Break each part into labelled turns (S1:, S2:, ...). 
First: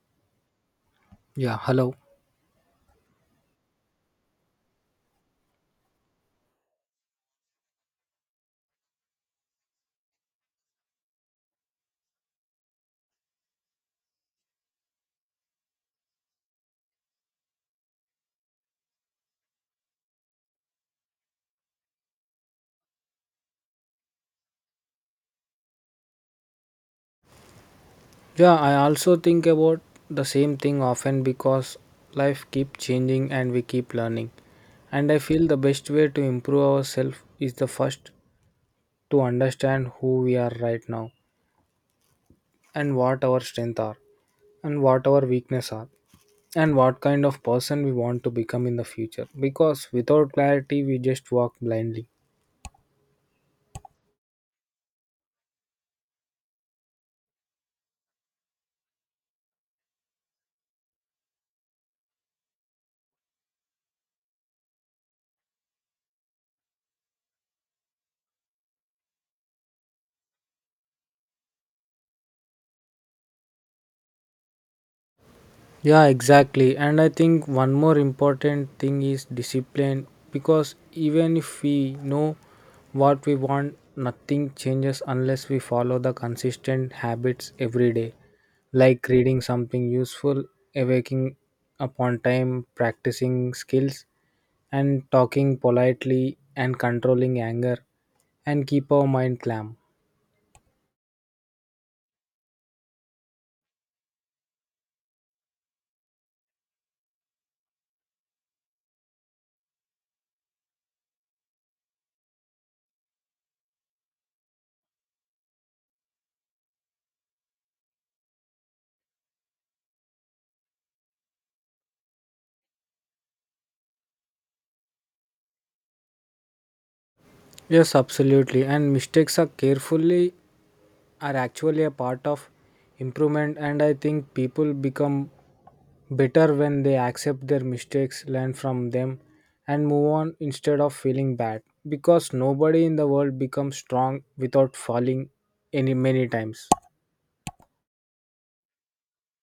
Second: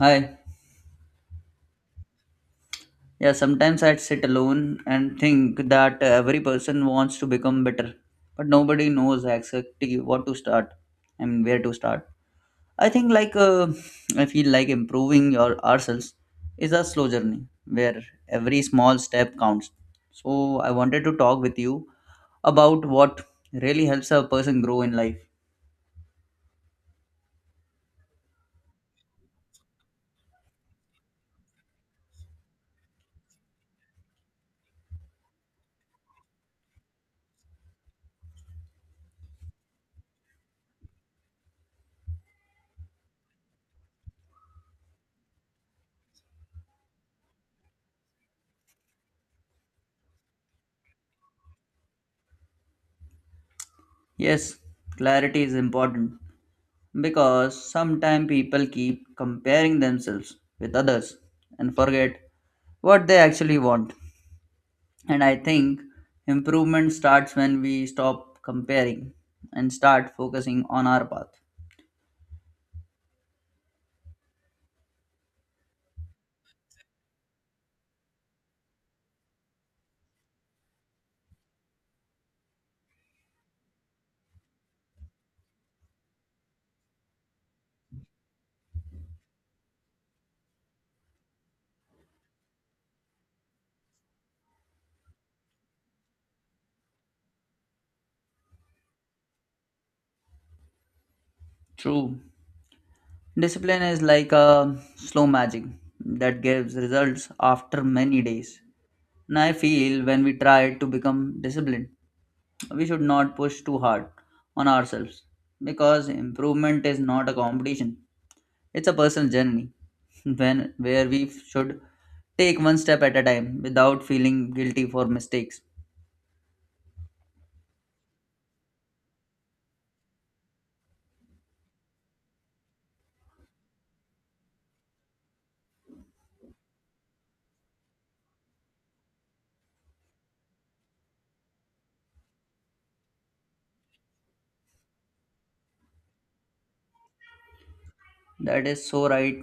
S1: Hi.
S2: Yeah, hello.
S1: Yeah, sometimes I'd sit alone and think that every person wants to become better, but nobody knows exactly what to start and where to start. I think I feel like improving your ourselves is a slow journey where every small step counts. So I wanted to talk with you about what really helps a person grow in life.
S2: Yeah, I also think about the same thing often because life keeps changing and we keep learning. And I feel the best way to improve ourselves is the first to understand who we are right now and what our strengths are and what our weaknesses are and what kind of person we want to become in the future because without clarity we just walk blindly.
S1: Yes, clarity is important because sometimes people keep comparing themselves with others and forget what they actually want. And I think improvement starts when we stop comparing and start focusing on our path.
S2: Yeah, exactly. And I think one more important thing is discipline because even if we know what we want, nothing changes unless we follow the consistent habits every day, like reading something useful, awaking upon time, practicing skills, and talking politely and controlling anger and keep our mind calm.
S1: True. Discipline is like a slow magic that gives results after many days. And I feel when we try to become disciplined, we should not push too hard on ourselves because improvement is not a competition. It's a personal journey when where we should take one step at a time without feeling guilty for mistakes.
S2: Yes, absolutely. And mistakes are carefully are actually a part of improvement, and I think people become better when they accept their mistakes, learn from them and move on instead of feeling bad because nobody in the world becomes strong without falling any many times.
S1: That is so right.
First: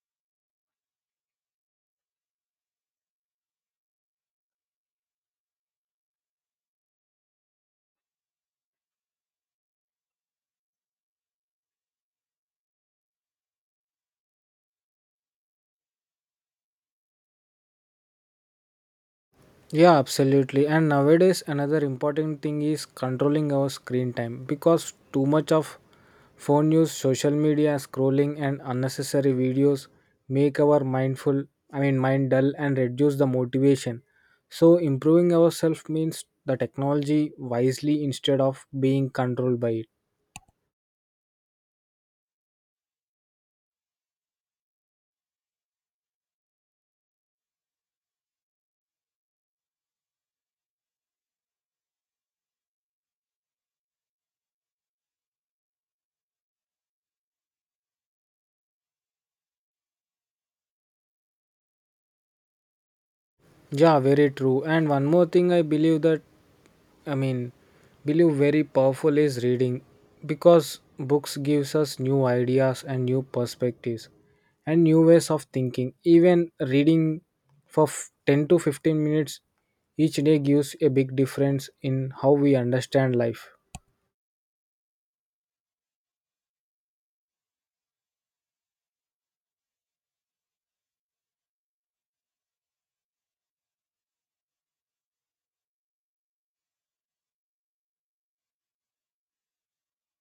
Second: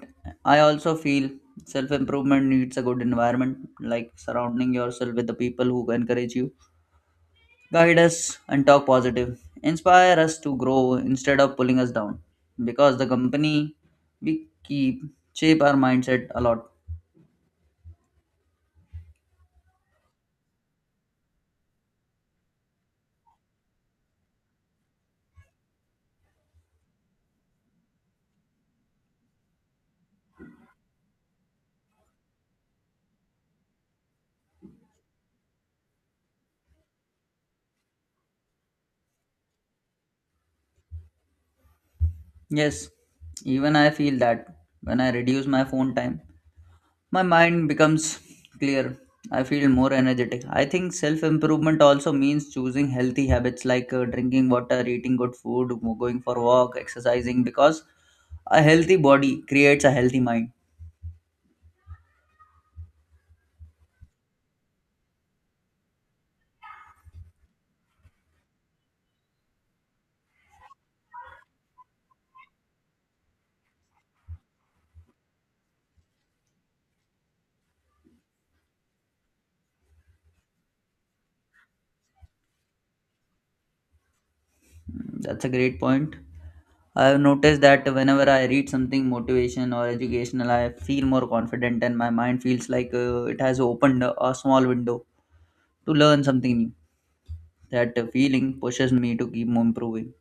S1: I also feel self improvement needs a good environment, like surrounding yourself with the people who encourage you, guide us, and talk positive. Inspire us to grow instead of pulling us down. Because the company we keep shape our mindset a lot.
S2: Yeah, absolutely. And nowadays, another important thing is controlling our screen time because too much of phone use, social media, scrolling, and unnecessary videos make our mindful, mind dull and reduce the motivation. So, improving ourselves means the technology wisely instead of being controlled by it.
S1: Yes, even I feel that when I reduce my phone time, my mind becomes clear. I feel more energetic. I think self improvement also means choosing healthy habits like drinking water, eating good food, going for walk, exercising because a healthy body creates a healthy mind.
S2: Yeah, very true. And one more thing I believe that I mean, believe very powerful is reading because books gives us new ideas and new perspectives and new ways of thinking. Even reading for 10 to 15 minutes each day gives a big difference in how we understand life.
S1: Mm, that's a great point. I have noticed that whenever I read something motivation or educational, I feel more confident and my mind feels like it has opened a small window to learn something new. That feeling pushes me to keep on improving.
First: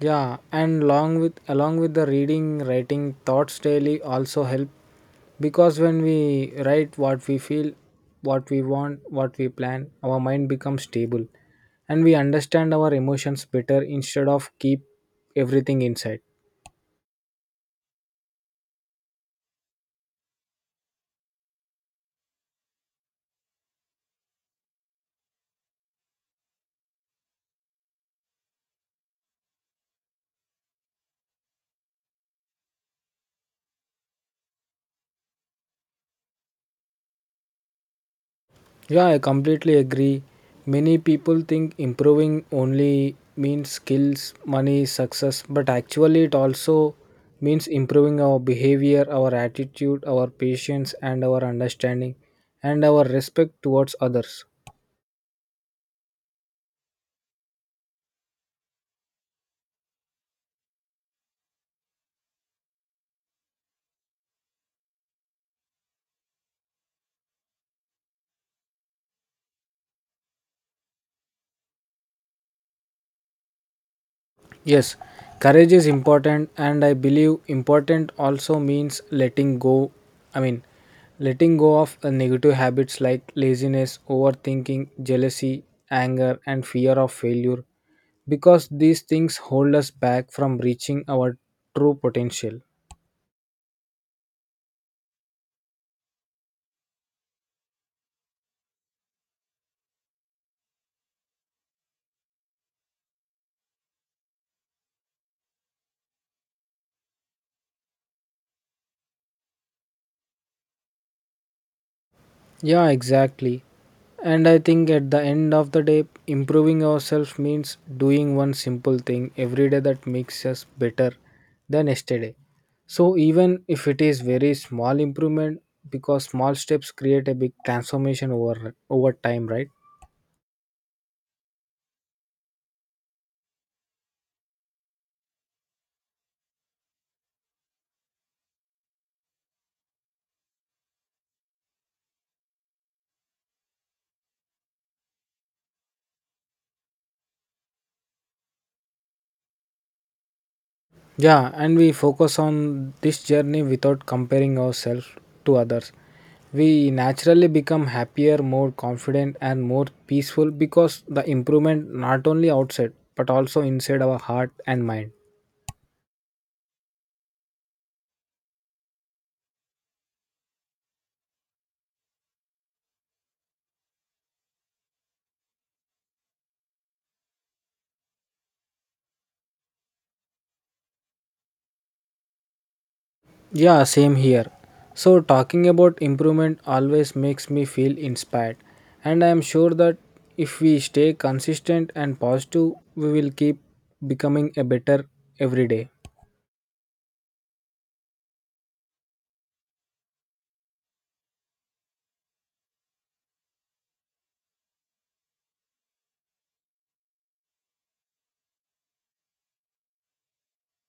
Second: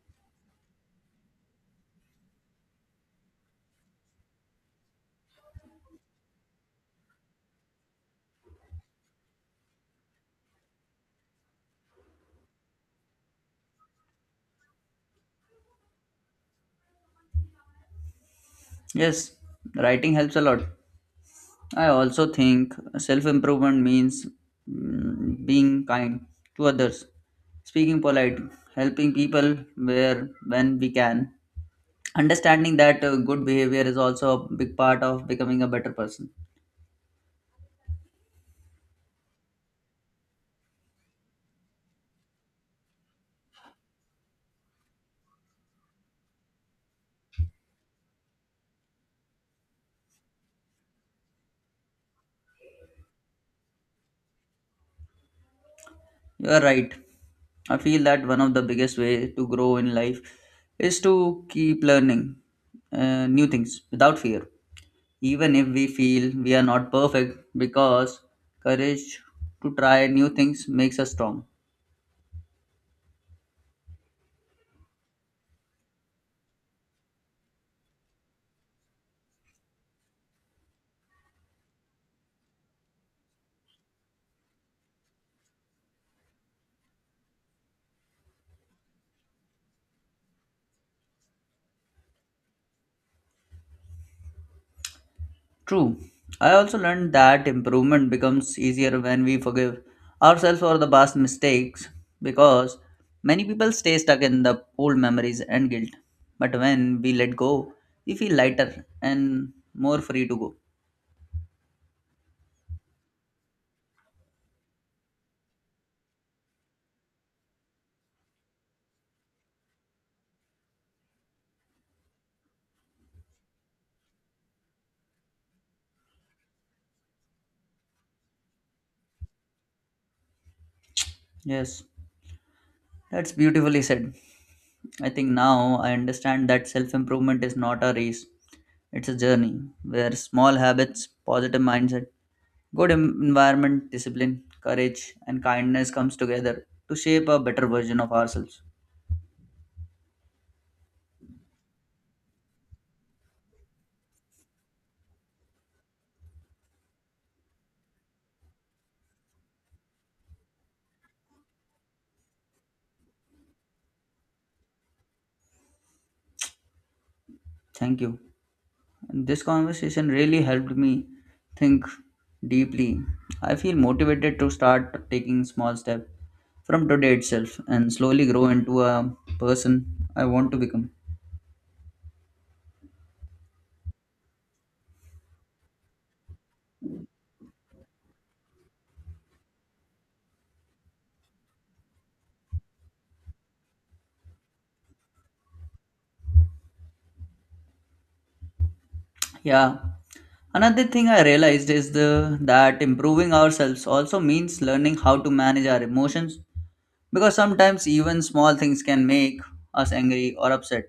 S2: Yeah, and along with the reading, writing thoughts daily also help because when we write what we feel, what we want, what we plan, our mind becomes stable and we understand our emotions better instead of keep everything inside.
S1: Yes, writing helps a lot. I also think self improvement means being kind to others, speaking polite, helping people where when we can, understanding that good behavior is also a big part of becoming a better person.
S2: Yeah, I completely agree. Many people think improving only means skills, money, success, but actually, it also means improving our behavior, our attitude, our patience, and our understanding, and our respect towards others.
S1: You are right. I feel that one of the biggest way to grow in life is to keep learning new things without fear, even if we feel we are not perfect, because courage to try new things makes us strong.
S2: Yes, courage is important, and I believe important also means letting go. I mean, Letting go of negative habits like laziness, overthinking, jealousy, anger, and fear of failure because these things hold us back from reaching our true potential.
S1: True. I also learned that improvement becomes easier when we forgive ourselves for the past mistakes because many people stay stuck in the old memories and guilt. But when we let go, we feel lighter and more free to go.
S2: Yeah, exactly. And I think at the end of the day, improving ourselves means doing one simple thing every day that makes us better than yesterday. So, even if it is very small improvement, because small steps create a big transformation over time, right?
S1: Yes, that's beautifully said. I think now I understand that self improvement is not a race, it's a journey where small habits, positive mindset, good environment, discipline, courage, and kindness comes together to shape a better version of ourselves.
S2: Yeah, and we focus on this journey without comparing ourselves to others. We naturally become happier, more confident, and more peaceful because the improvement not only outside but also inside our heart and mind.
S1: Thank you. And this conversation really helped me think deeply. I feel motivated to start taking small steps from today itself and slowly grow into a person I want to become.
S2: Yeah, same here. So, talking about improvement always makes me feel inspired, and I am sure that if we stay consistent and positive, we will keep becoming a better every day.
S1: Yeah. Another thing I realized is the that improving ourselves also means learning how to manage our emotions. Because sometimes even small things can make us angry or upset.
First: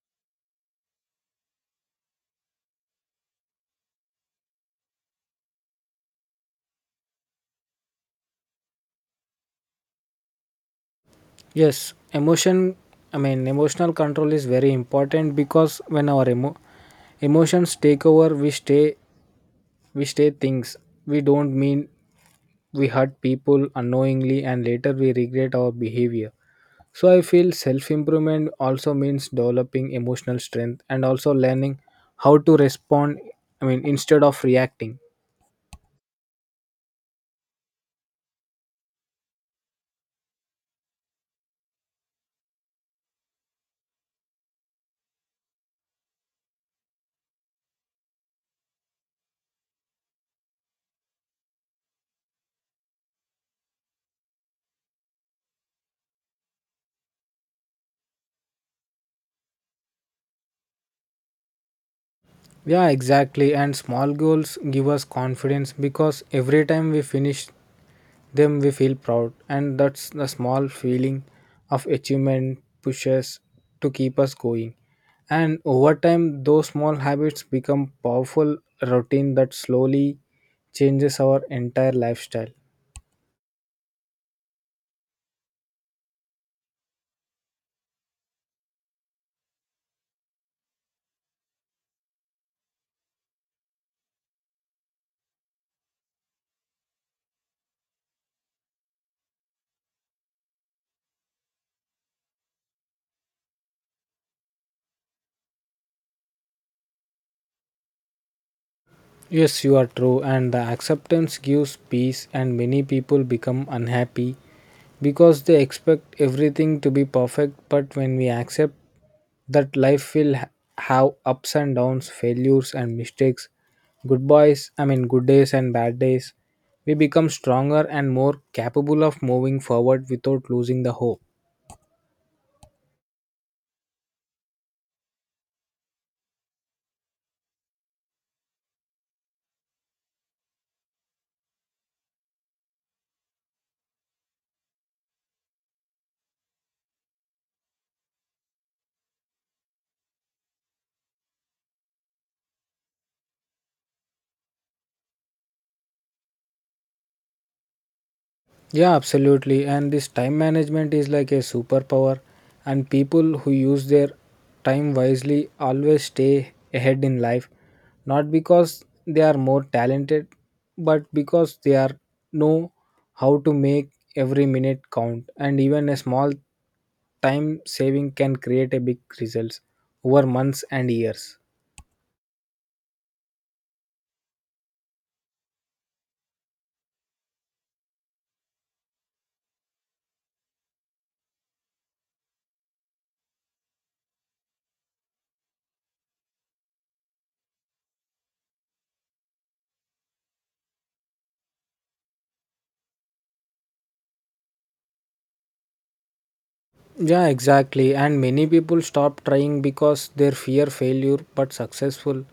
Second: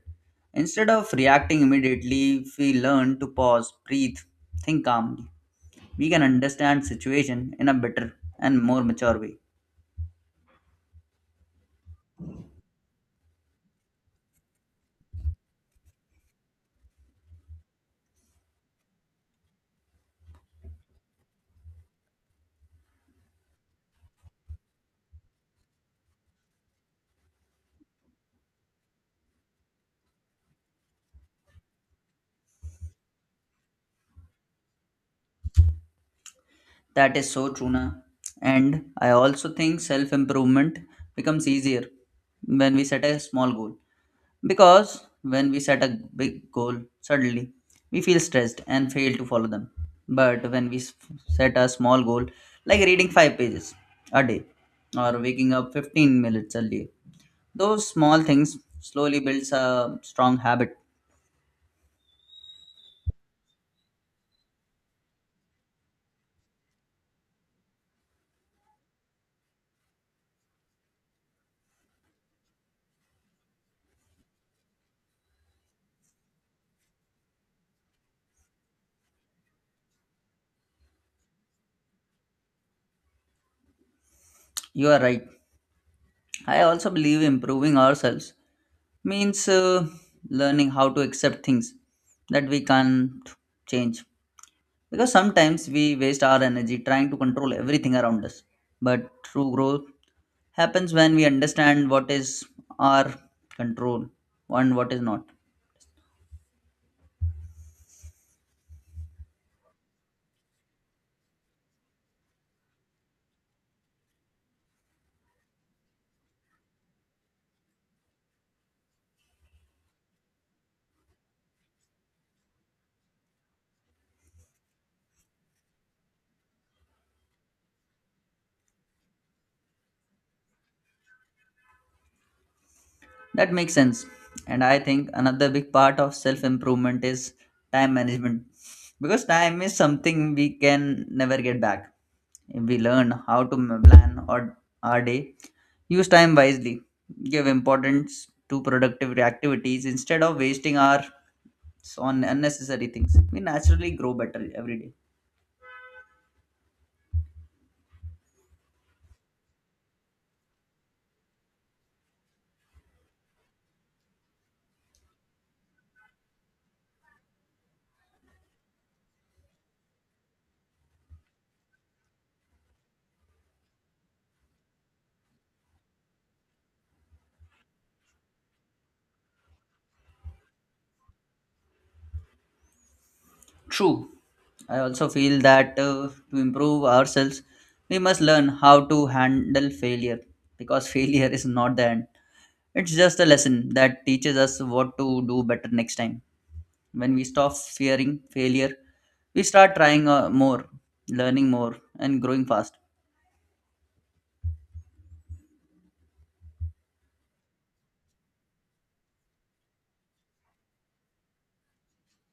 S1: Instead of reacting immediately, if we learn to pause, breathe, think calmly, we can understand situation in a better and more mature way.
S2: Yes, emotion, emotional control is very important because when our emotions take over, we stay things we don't mean. We hurt people unknowingly and later we regret our behavior. So I feel self improvement also means developing emotional strength and also learning how to respond, instead of reacting.
S1: That is so true, na. And I also think self improvement becomes easier when we set a small goal. Because when we set a big goal, suddenly we feel stressed and fail to follow them. But when set a small goal, like reading 5 pages a day or waking up 15 minutes early, those small things slowly builds a strong habit.
S2: Yeah, exactly. And small goals give us confidence because every time we finish them, we feel proud. And that's the small feeling of achievement pushes to keep us going. And over time, those small habits become powerful routine that slowly changes our entire lifestyle.
S1: You are right. I also believe improving ourselves means learning how to accept things that we can't change. Because sometimes we waste our energy trying to control everything around us. But true growth happens when we understand what is our control and what is not.
S2: Yes, you are true, and the acceptance gives peace, and many people become unhappy because they expect everything to be perfect. But when we accept that have ups and downs, failures and mistakes, good boys, good days and bad days, we become stronger and more capable of moving forward without losing the hope.
S1: That makes sense. And I think another big part of self improvement is time management. Because time is something we can never get back. If we learn how to plan our day, use time wisely, give importance to productive activities instead of wasting our. So on unnecessary things, we naturally grow better every day.
S2: Yeah, absolutely. And this time management is like a superpower, and people who use their time wisely always stay ahead in life, not because they are more talented, but because they are know how to make every minute count. And even a small time saving can create a big results over months and years.
S1: True. I also feel that to improve ourselves, we must learn how to handle failure because failure is not the end. It's just a lesson that teaches us what to do better next time. When we stop fearing failure, we start trying more, learning more, and growing fast.
S2: Yeah, exactly. And many people stop trying because they fear failure but successful.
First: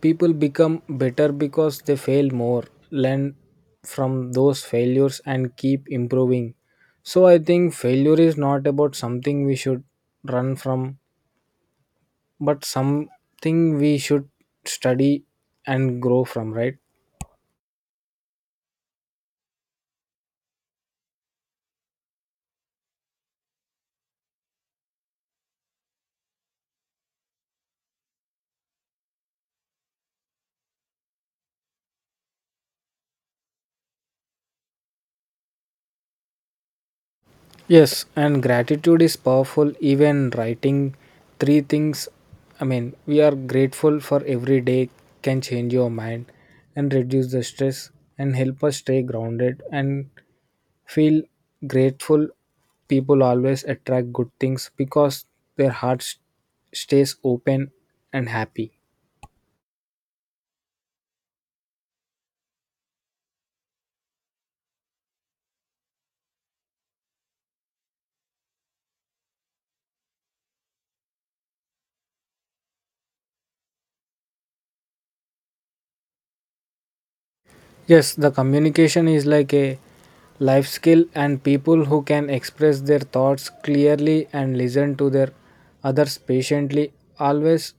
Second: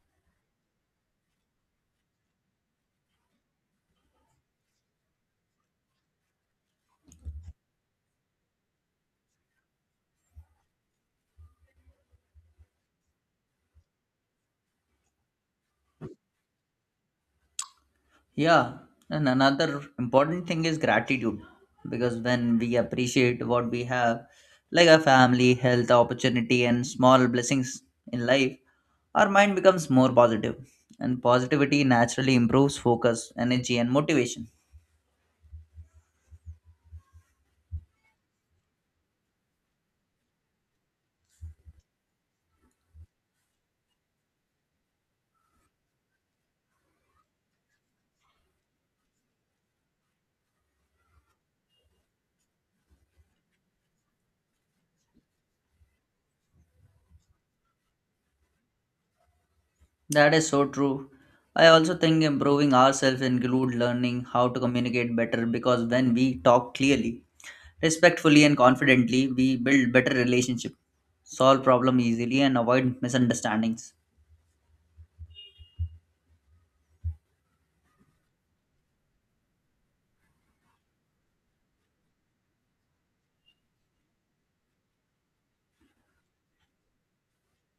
S2: People become better because they fail more, learn from those failures and keep improving. So I think failure is not about something we should run from, but something we should study and grow from, right?
S1: Yeah, and another important thing is gratitude because when we appreciate what we have, like our family, health, opportunity, and small blessings in life, our mind becomes more positive, and positivity naturally improves focus, energy, and motivation.
S2: Yes, and gratitude is powerful. Even writing three things, we are grateful for every day can change your mind and reduce the stress and help us stay grounded and feel grateful. People always attract good things because their hearts stays open and happy.
S1: That is so true. I also think improving ourselves include learning how to communicate better because when we talk clearly, respectfully and confidently, we build better relationship, solve problem easily, and avoid misunderstandings.
S2: Yes, the communication is like a life skill, and people who can express their thoughts clearly and listen to their others patiently always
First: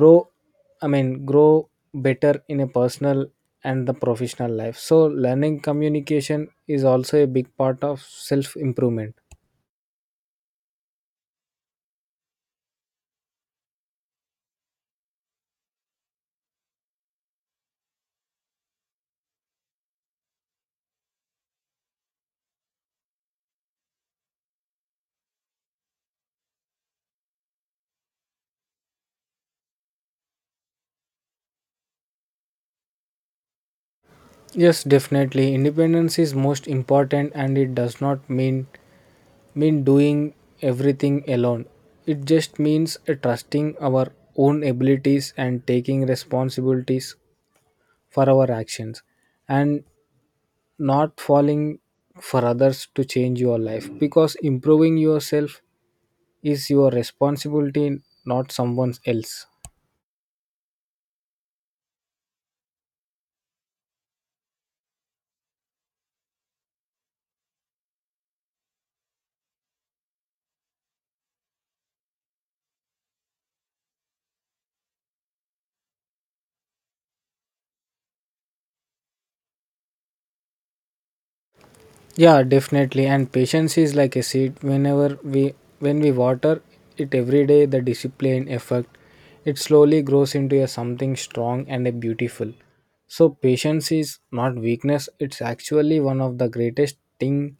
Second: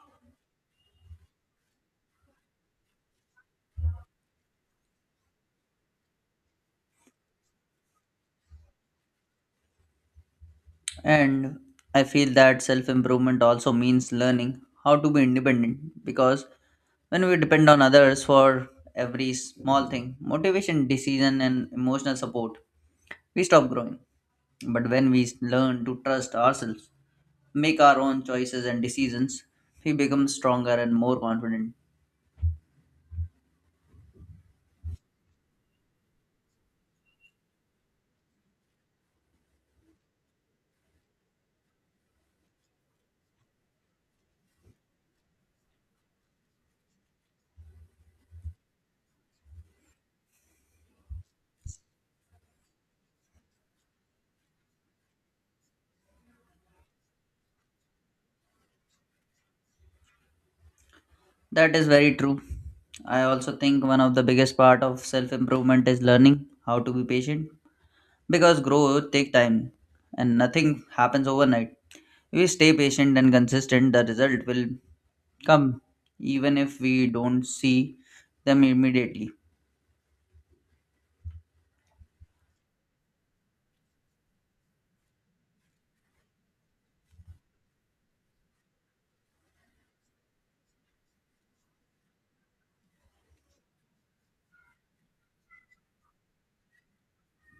S2: grow. Grow better in a personal and the professional life. So, learning communication is also a big part of self improvement.
S1: And I feel that self improvement also means learning how to be independent because when we depend on others for every small thing, motivation, decision, and emotional support, we stop growing. But when we learn to trust ourselves, make our own choices and decisions, we become stronger and more confident.
S2: Yes, definitely. Independence is most important, and it does not mean doing everything alone. It just means trusting our own abilities and taking responsibilities for our actions and not falling for others to change your life because improving yourself is your responsibility, not someone else.
S1: That is very true. I also think one of the biggest part of self improvement is learning how to be patient because growth take time and nothing happens overnight. If we stay patient and consistent, the result will come even if we don't see them immediately.
S2: Yeah, definitely. And patience is like a seed. When we water it every day, the discipline effect, it slowly grows into a something strong and a beautiful. So patience is not weakness, it's actually one of the greatest thing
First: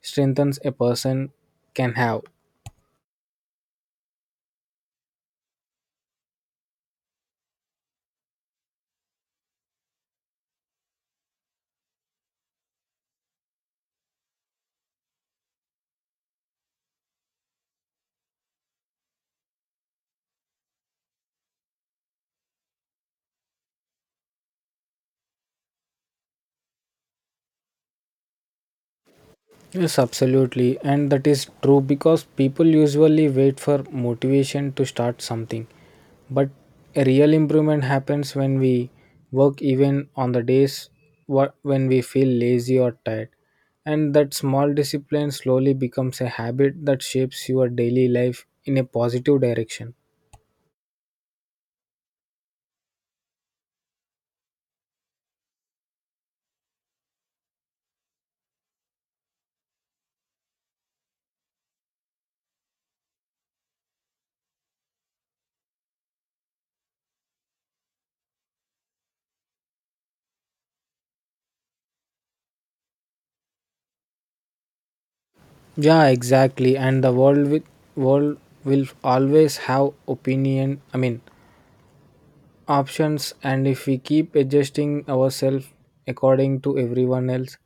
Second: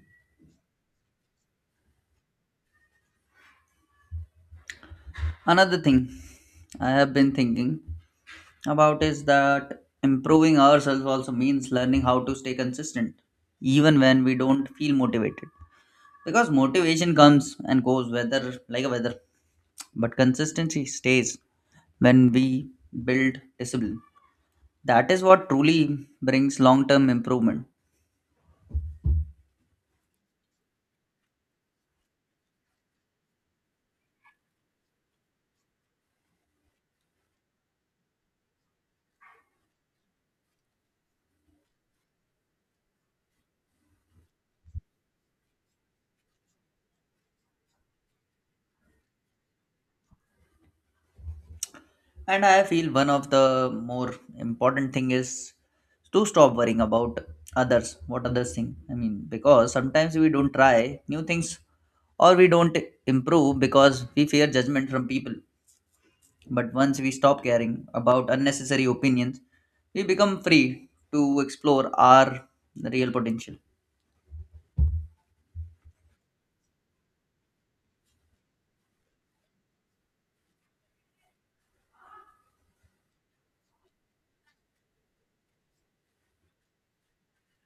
S2: strengthens a person can have.
S1: Another thing I have been thinking about is that improving ourselves also means learning how to stay consistent even when we don't feel motivated because motivation comes and goes whether like a weather but consistency stays. When we build discipline, that is what truly brings long term improvement.
S2: Yes, absolutely. And that is true because people usually wait for motivation to start something. But a real improvement happens when we work even on the days when we feel lazy or tired. And that small discipline slowly becomes a habit that shapes your daily life in a positive direction.
S1: And I feel one of the more important thing is to stop worrying about others, what others think, because sometimes we don't try new things or we don't improve because we fear judgment from people. But once we stop caring about unnecessary opinions, we become free to explore our real potential.
S2: Yeah, exactly. And the world with world will always have opinion. Options, and if we keep adjusting ourselves according to everyone else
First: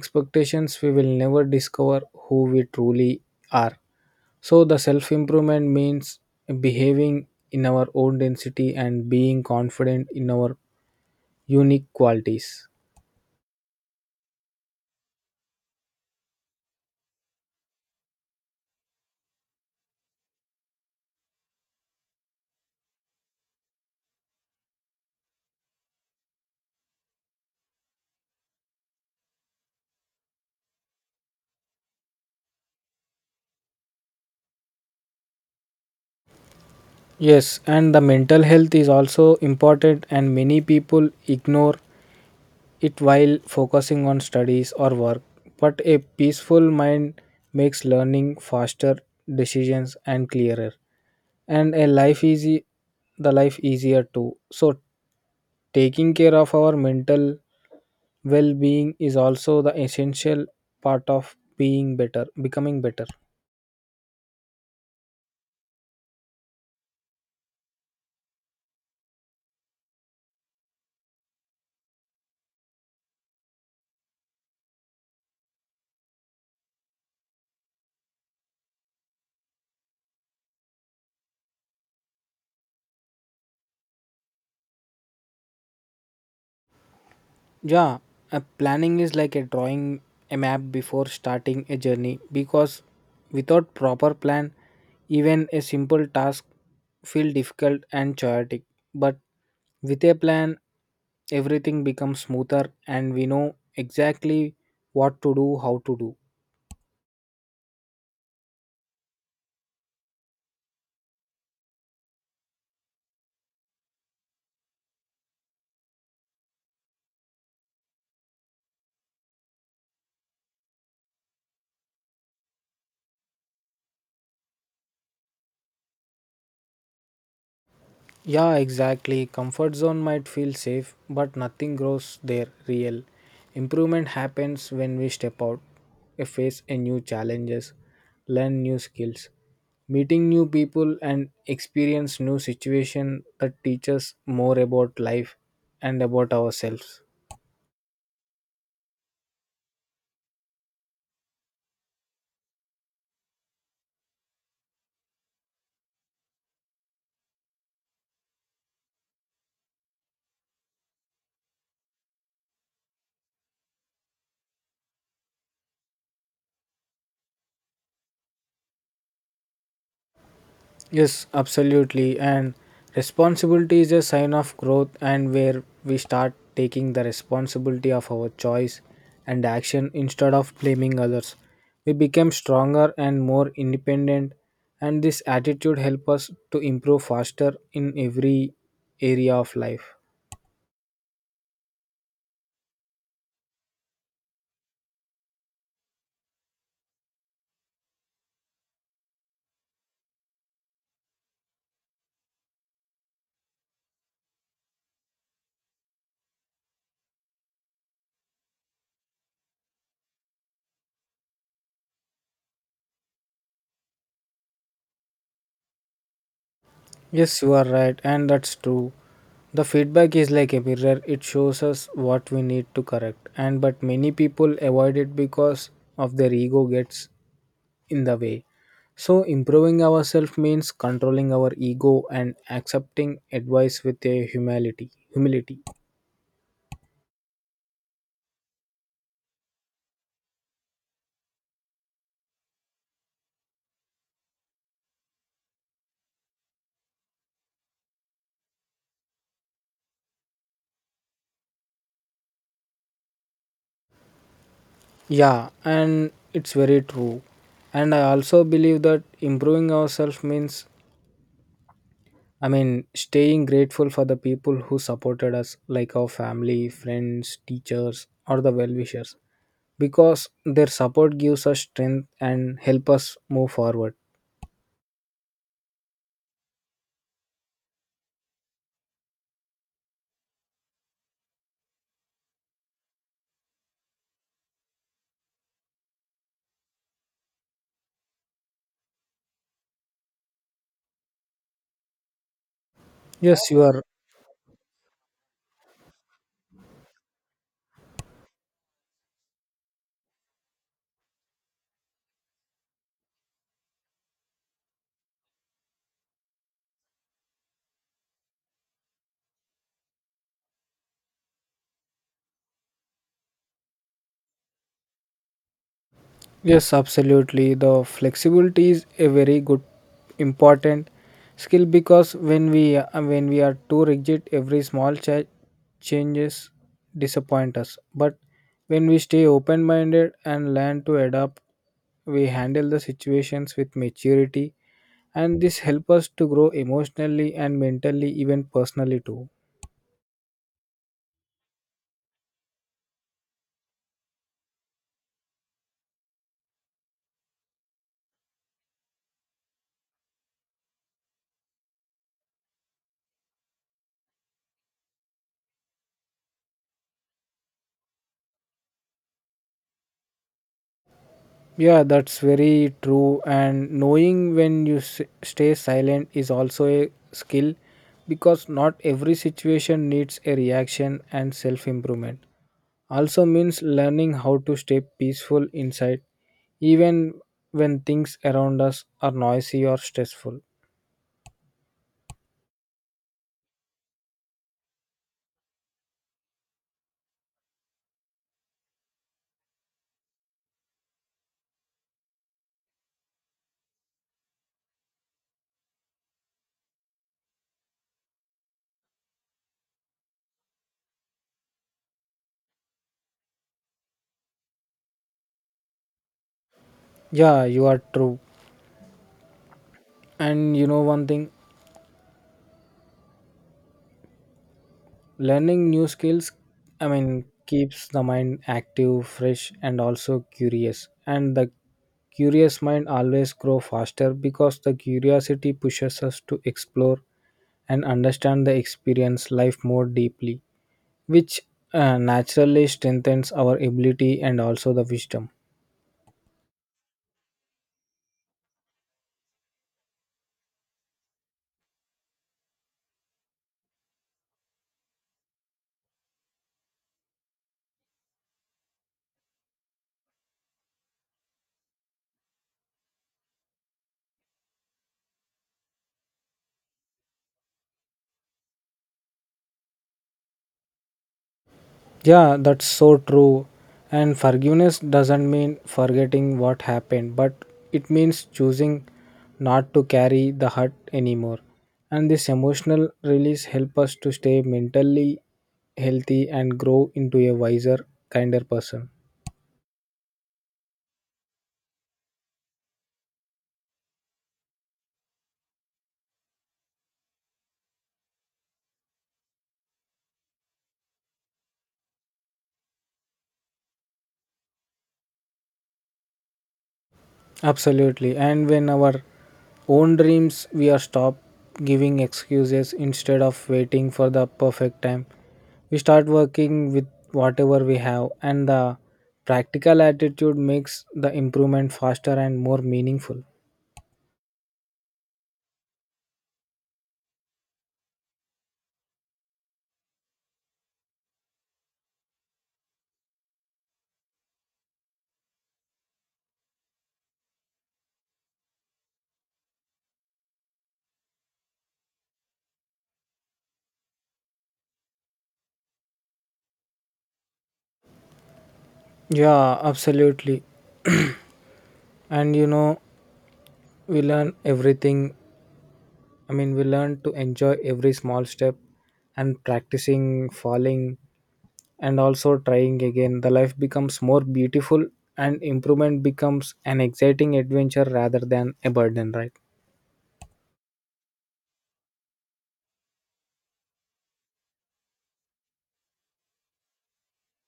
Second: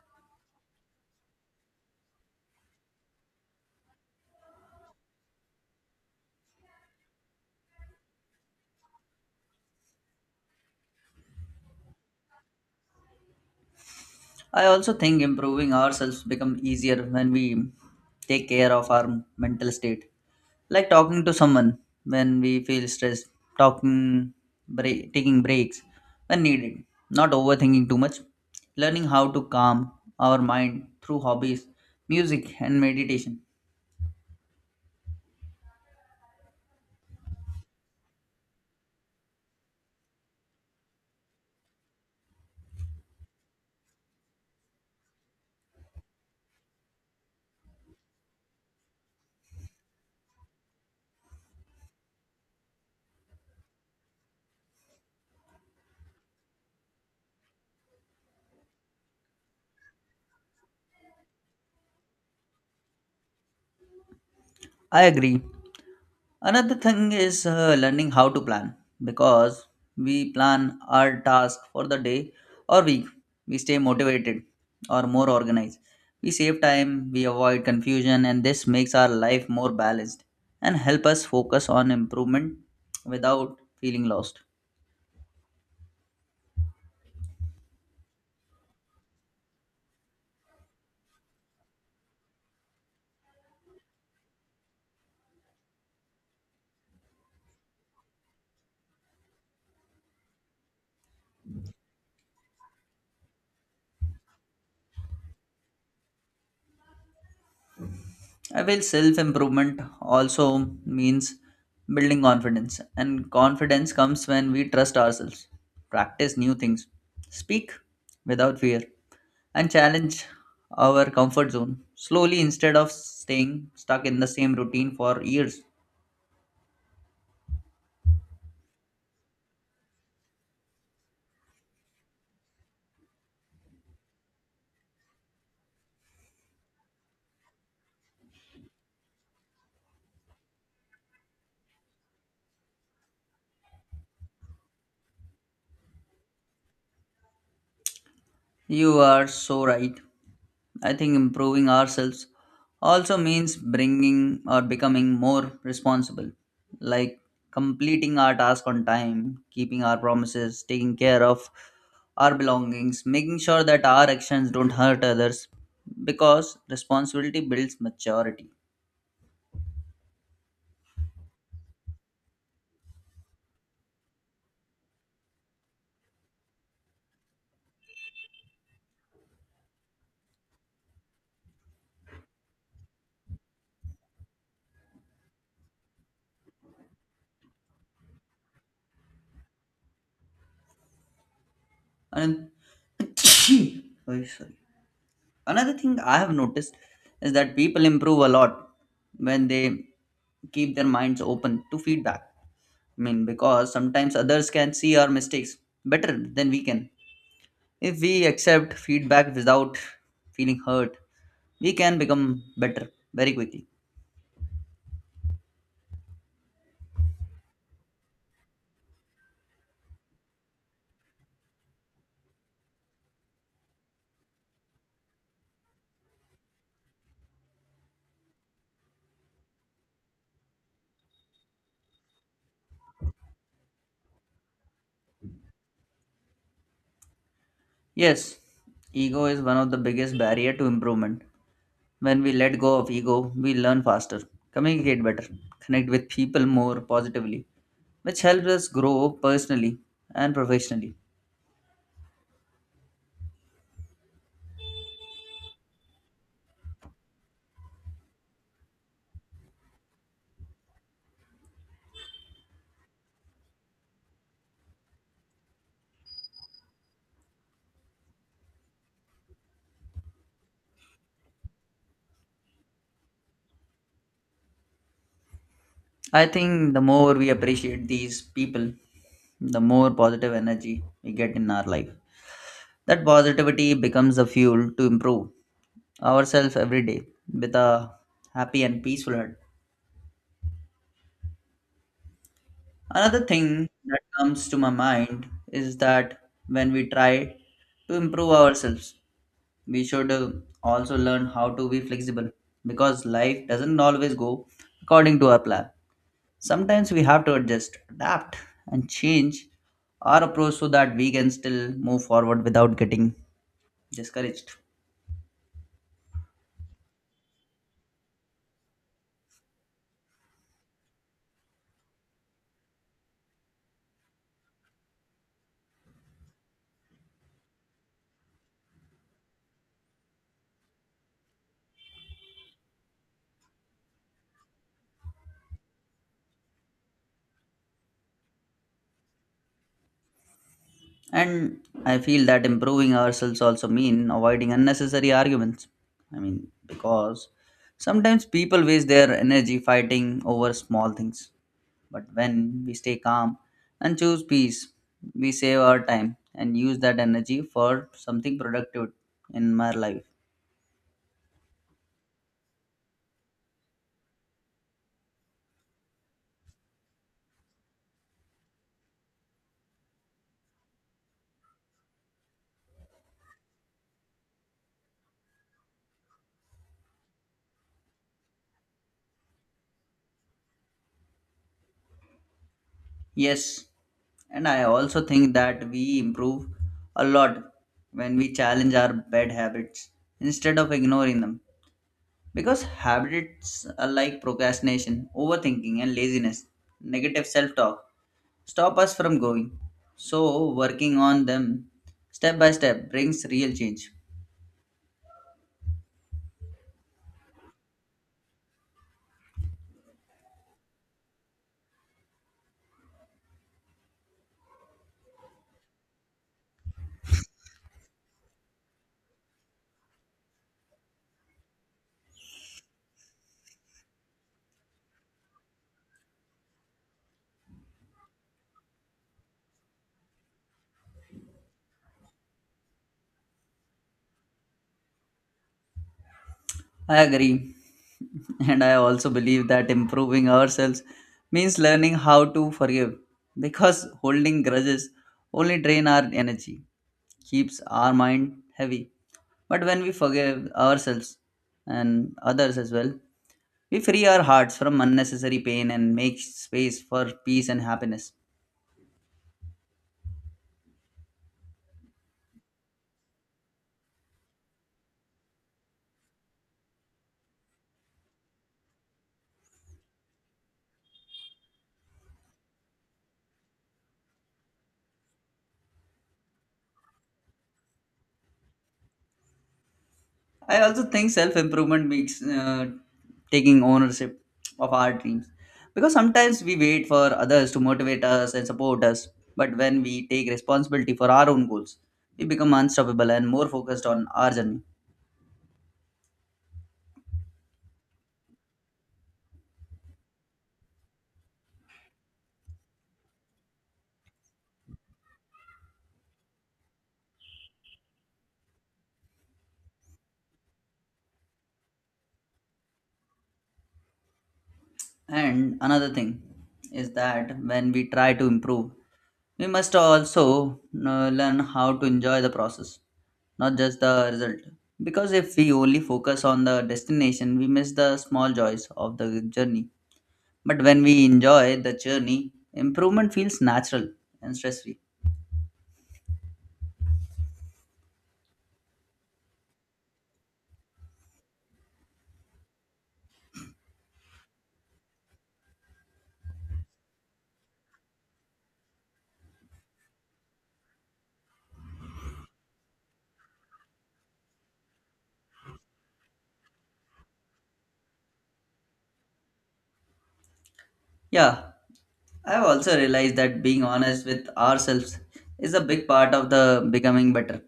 S2: expectations, we will never discover who we truly are. So the self improvement means behaving in our own density and being confident in our unique qualities.
S1: I also think improving ourselves become easier when we take care of our mental state. Like talking to someone when we feel stressed, talking break, taking breaks when needed, not overthinking too much, learning how to calm our mind through hobbies, music and meditation.
S2: Yes, and the mental health is also important, and many people ignore it while focusing on studies or work, but a peaceful mind makes learning faster, decisions and clearer, and a life easy the life easier too. So taking care of our mental well-being is also the essential part of becoming better.
S1: I agree. Another thing is learning how to plan because we plan our task for the day or week. We stay motivated or more organized. We save time, we avoid confusion, and this makes our life more balanced and help us focus on improvement without feeling lost.
S2: Yeah, planning is like a drawing a map before starting a journey because without proper plan, even a simple task feel difficult and chaotic. But with a plan, everything becomes smoother and we know exactly what to do, how to do.
S1: I feel self improvement also means building confidence, and confidence comes when we trust ourselves, practice new things, speak without fear, and challenge our comfort zone slowly instead of staying stuck in the same routine for years.
S2: Yeah, exactly. Comfort zone might feel safe, but nothing grows there real. Improvement happens when we step out, face a new challenges, learn new skills, meeting new people and experience new situation that teach us more about life and about ourselves.
S1: You are so right. I think improving ourselves also means bringing or becoming more responsible, like completing our task on time, keeping our promises, taking care of our belongings, making sure that our actions don't hurt others because responsibility builds maturity.
S2: Yes, absolutely. And responsibility is a sign of growth, and where we start taking the responsibility of our choice and action instead of blaming others. We become stronger and more independent, and this attitude helps us to improve faster in every area of life.
S1: And Sorry. Another thing I have noticed is that people improve a lot when they keep their minds open to feedback, because sometimes others can see our mistakes better than we can. If we accept feedback without feeling hurt, we can become better very quickly.
S2: Yes, you are right, and that's true. The feedback is like a mirror, it shows us what we need to correct. And but many people avoid it because of their ego gets in the way. So, improving ourselves means controlling our ego and accepting advice with a humility. Humility.
S1: Yes, ego is one of the biggest barrier to improvement. When we let go of ego, we learn faster, communicate better, connect with people more positively, which helps us grow personally and professionally.
S2: Yeah, and it's very true. And I also believe that improving ourselves means, staying grateful for the people who supported us, like our family, friends, teachers, or the well wishers, because their support gives us strength and help us move forward.
S1: I think the more we appreciate these people, the more positive energy we get in our life. That positivity becomes the fuel to improve ourselves every day with a happy and peaceful heart. Another
S2: Yes, you
S1: thing
S2: are.
S1: that comes to my mind is that when we try to improve ourselves, we should also learn how to be flexible because life doesn't always go according to our plan. Sometimes we have to adjust, adapt, and change our approach so that we can still move forward without getting discouraged.
S2: Yes, absolutely. The flexibility is a very good important skill because when we are too rigid, every small changes disappoint us. But when we stay open-minded and learn to adapt, we handle the situations with maturity and this helps us to grow emotionally and mentally even personally too.
S1: And I feel that improving ourselves also mean avoiding unnecessary arguments. Because sometimes people waste their energy fighting over small things. But when we stay calm and choose peace, we save our time and use that energy for something productive in my life.
S2: Yeah, that's very true. And knowing when stay silent is also a skill because not every situation needs a reaction and self improvement. Also means learning how to stay peaceful inside, even when things around us are noisy or stressful.
S1: Yes, and I also think that we improve a lot when we challenge our bad habits instead of ignoring them. Because habits are like procrastination, overthinking, and laziness, negative self talk, stop us from growing. So, working on them step by step brings real change.
S2: Yeah, you are true. And you know one thing, learning new skills, keeps the mind active, fresh, and also curious. And the curious mind always grow faster because the curiosity pushes us to explore and understand the experience life more deeply, which naturally strengthens our ability and also the wisdom.
S1: I agree. And I also believe that improving ourselves means learning how to forgive because holding grudges only drain our energy, keeps our mind heavy. But when we forgive ourselves and others as well, we free our hearts from unnecessary pain and make space for peace and happiness.
S2: Yeah, that's so true. And forgiveness doesn't mean forgetting what happened, but it means choosing not to carry the hurt anymore. And this emotional release help us to stay mentally healthy and grow into a wiser, kinder person.
S1: I also think self improvement means taking ownership of our dreams. Because sometimes we wait for others to motivate us and support us, but when we take responsibility for our own goals, we become unstoppable and more focused on our journey.
S2: Absolutely. And when our own dreams, we are stopped giving excuses instead of waiting for the perfect time. We start working with whatever we have, and the practical attitude makes the improvement faster and more meaningful.
S1: And another thing is that when we try to improve, we must also learn how to enjoy the process, not just the result. Because if we only focus on the destination, we miss the small joys of the journey. But when we enjoy the journey, improvement feels natural and stress free.
S2: Yeah, absolutely. And you know, we learn everything. We learn to enjoy every small step and practicing falling and also trying again, the life becomes more beautiful and improvement becomes an exciting adventure rather than a burden, right?
S1: Yeah, I've also realized that being honest with ourselves is a big part of the becoming better.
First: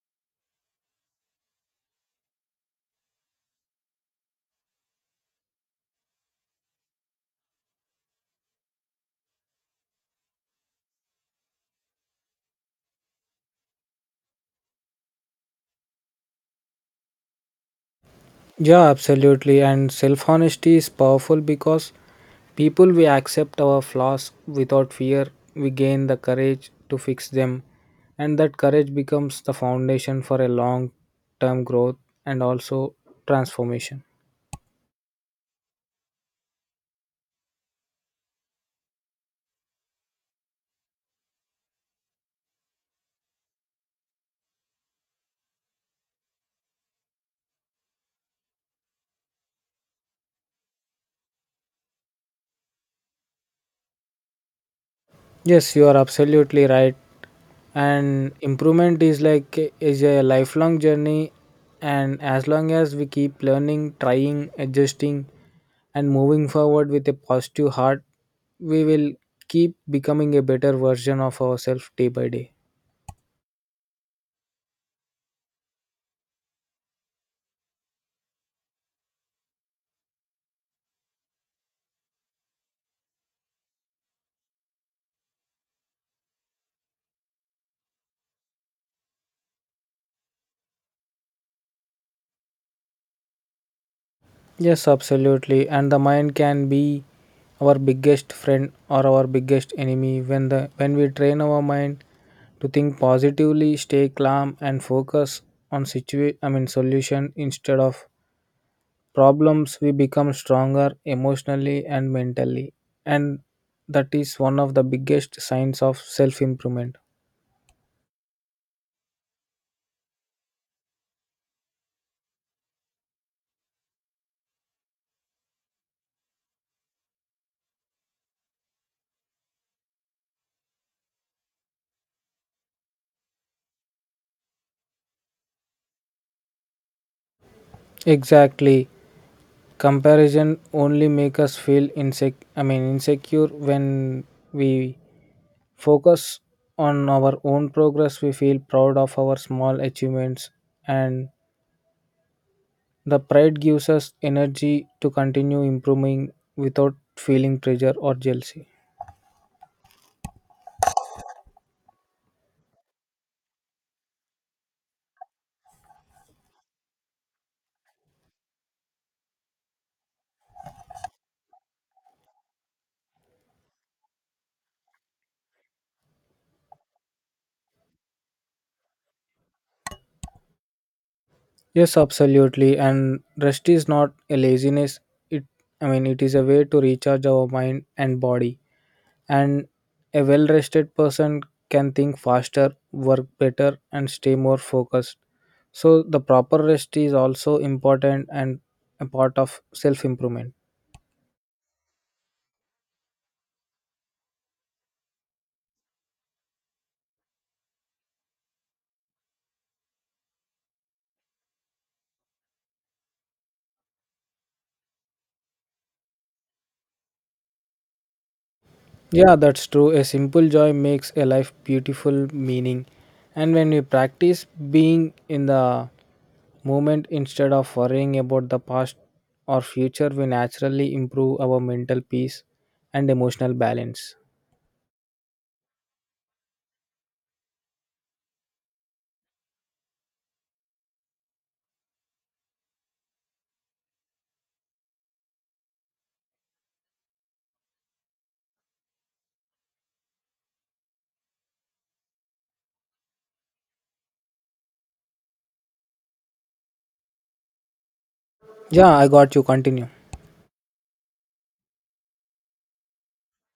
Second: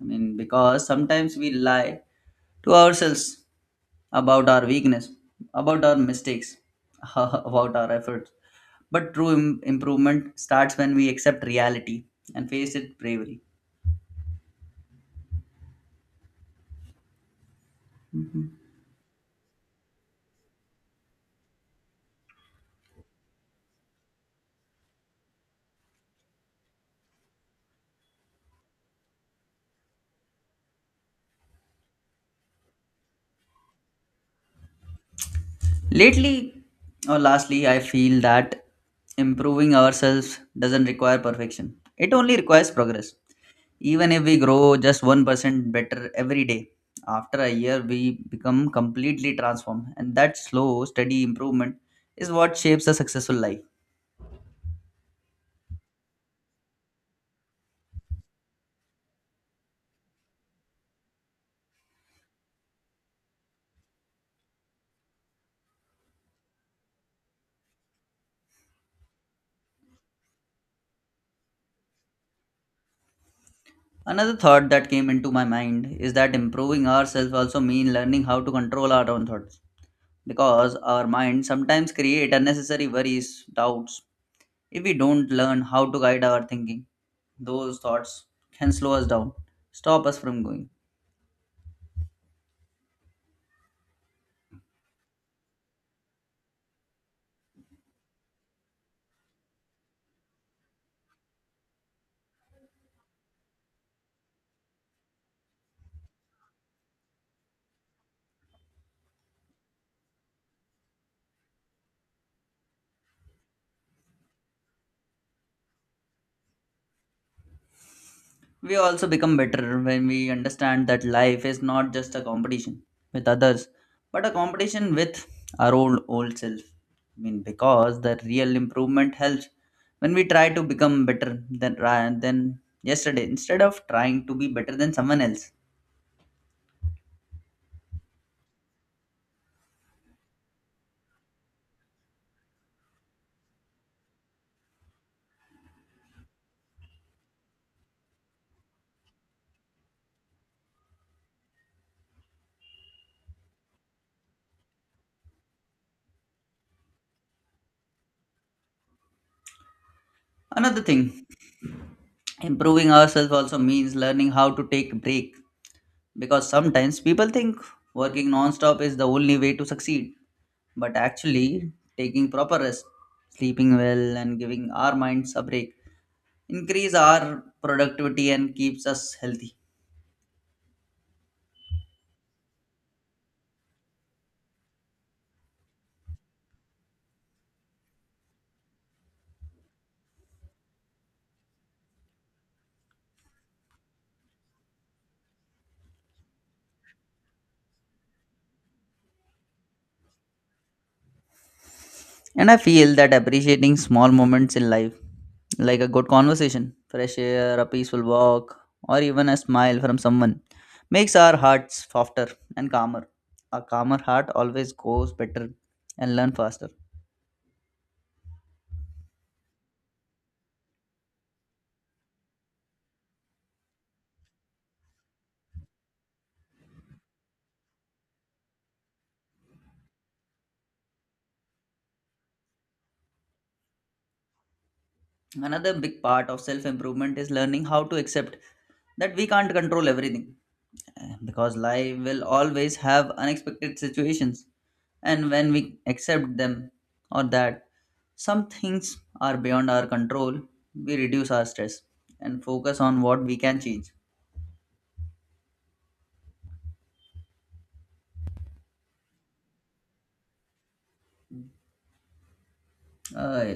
S1: Because sometimes we lie to ourselves about our weakness, about our mistakes, about our efforts. But true improvement starts when we accept reality and face it bravely.
S2: Yeah, absolutely. And self honesty is powerful because people we accept our flaws without fear, we gain the courage to fix them, and that courage becomes the foundation for a long term growth and also transformation.
S1: Lately, or lastly, I feel that improving ourselves doesn't require perfection. It only requires progress. Even if we grow just 1% better every day, after a year we become completely transformed. And that slow, steady improvement is what shapes a successful life.
S2: Yes, you are absolutely right. And improvement is a lifelong journey, and as long as we keep learning, trying, adjusting and moving forward with a positive heart, we will keep becoming a better version of ourselves day by day.
S1: Another thought that came into my mind is that improving ourselves also means learning how to control our own thoughts. Because our mind sometimes create unnecessary worries, doubts. If we don't learn how to guide our thinking, those thoughts can slow us down, stop us from going.
S2: Yes, absolutely. And the mind can be our biggest friend or our biggest enemy. When we train our mind to think positively, stay calm and focus on I mean solution instead of problems, we become stronger emotionally and mentally, and that is one of the biggest signs of self improvement.
S1: We also become better when we understand that life is not just a competition with others, but a competition with our own old self. Because the real improvement helps when we try to become better than yesterday instead of trying to be better than someone else.
S2: Exactly. Comparison only make us feel I mean insecure. When we focus on our own progress, we feel proud of our small achievements, and the pride gives us energy to continue improving without feeling pressure or jealousy.
S1: Another thing, improving ourselves also means learning how to take break because sometimes people think working non-stop is the only way to succeed but actually taking proper rest, sleeping well and giving our minds a break increase our productivity and keeps us healthy.
S2: Yes, absolutely. And rest is not a laziness. It, it is a way to recharge our mind and body. And a well rested person can think faster, work better, and stay more focused. So, the proper rest is also important and a part of self improvement.
S1: And I feel that appreciating small moments in life, like a good conversation, fresh air, a peaceful walk, or even a smile from someone, makes our hearts softer and calmer. A calmer heart always goes better and learn faster.
S2: Yeah, that's true. A simple joy makes a life beautiful, meaning. And when we practice being in the moment instead of worrying about the past or future, we naturally improve our mental peace and emotional balance.
S1: Another big part of self improvement is learning how to accept that we can't control everything because life will always have unexpected situations, and when we accept them or that some things are beyond our control, we reduce our stress and focus on what we can change.
S2: Yeah, I got you. Continue.
S1: uh,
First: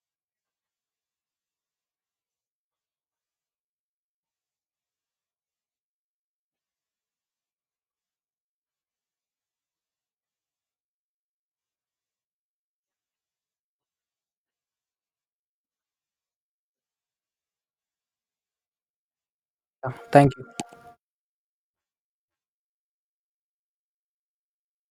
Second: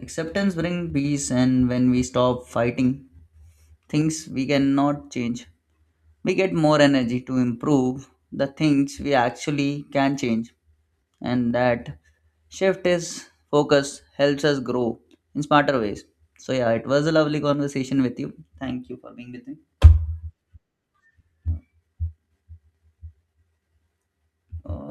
S1: Acceptance brings peace, and when we stop fighting things we cannot change, we get more energy to improve the things we actually can change, and that shift is focus helps us grow in smarter ways. So yeah, it was a lovely conversation with you. Thank you for being with me.
S2: Yeah, thank you.
S1: uh,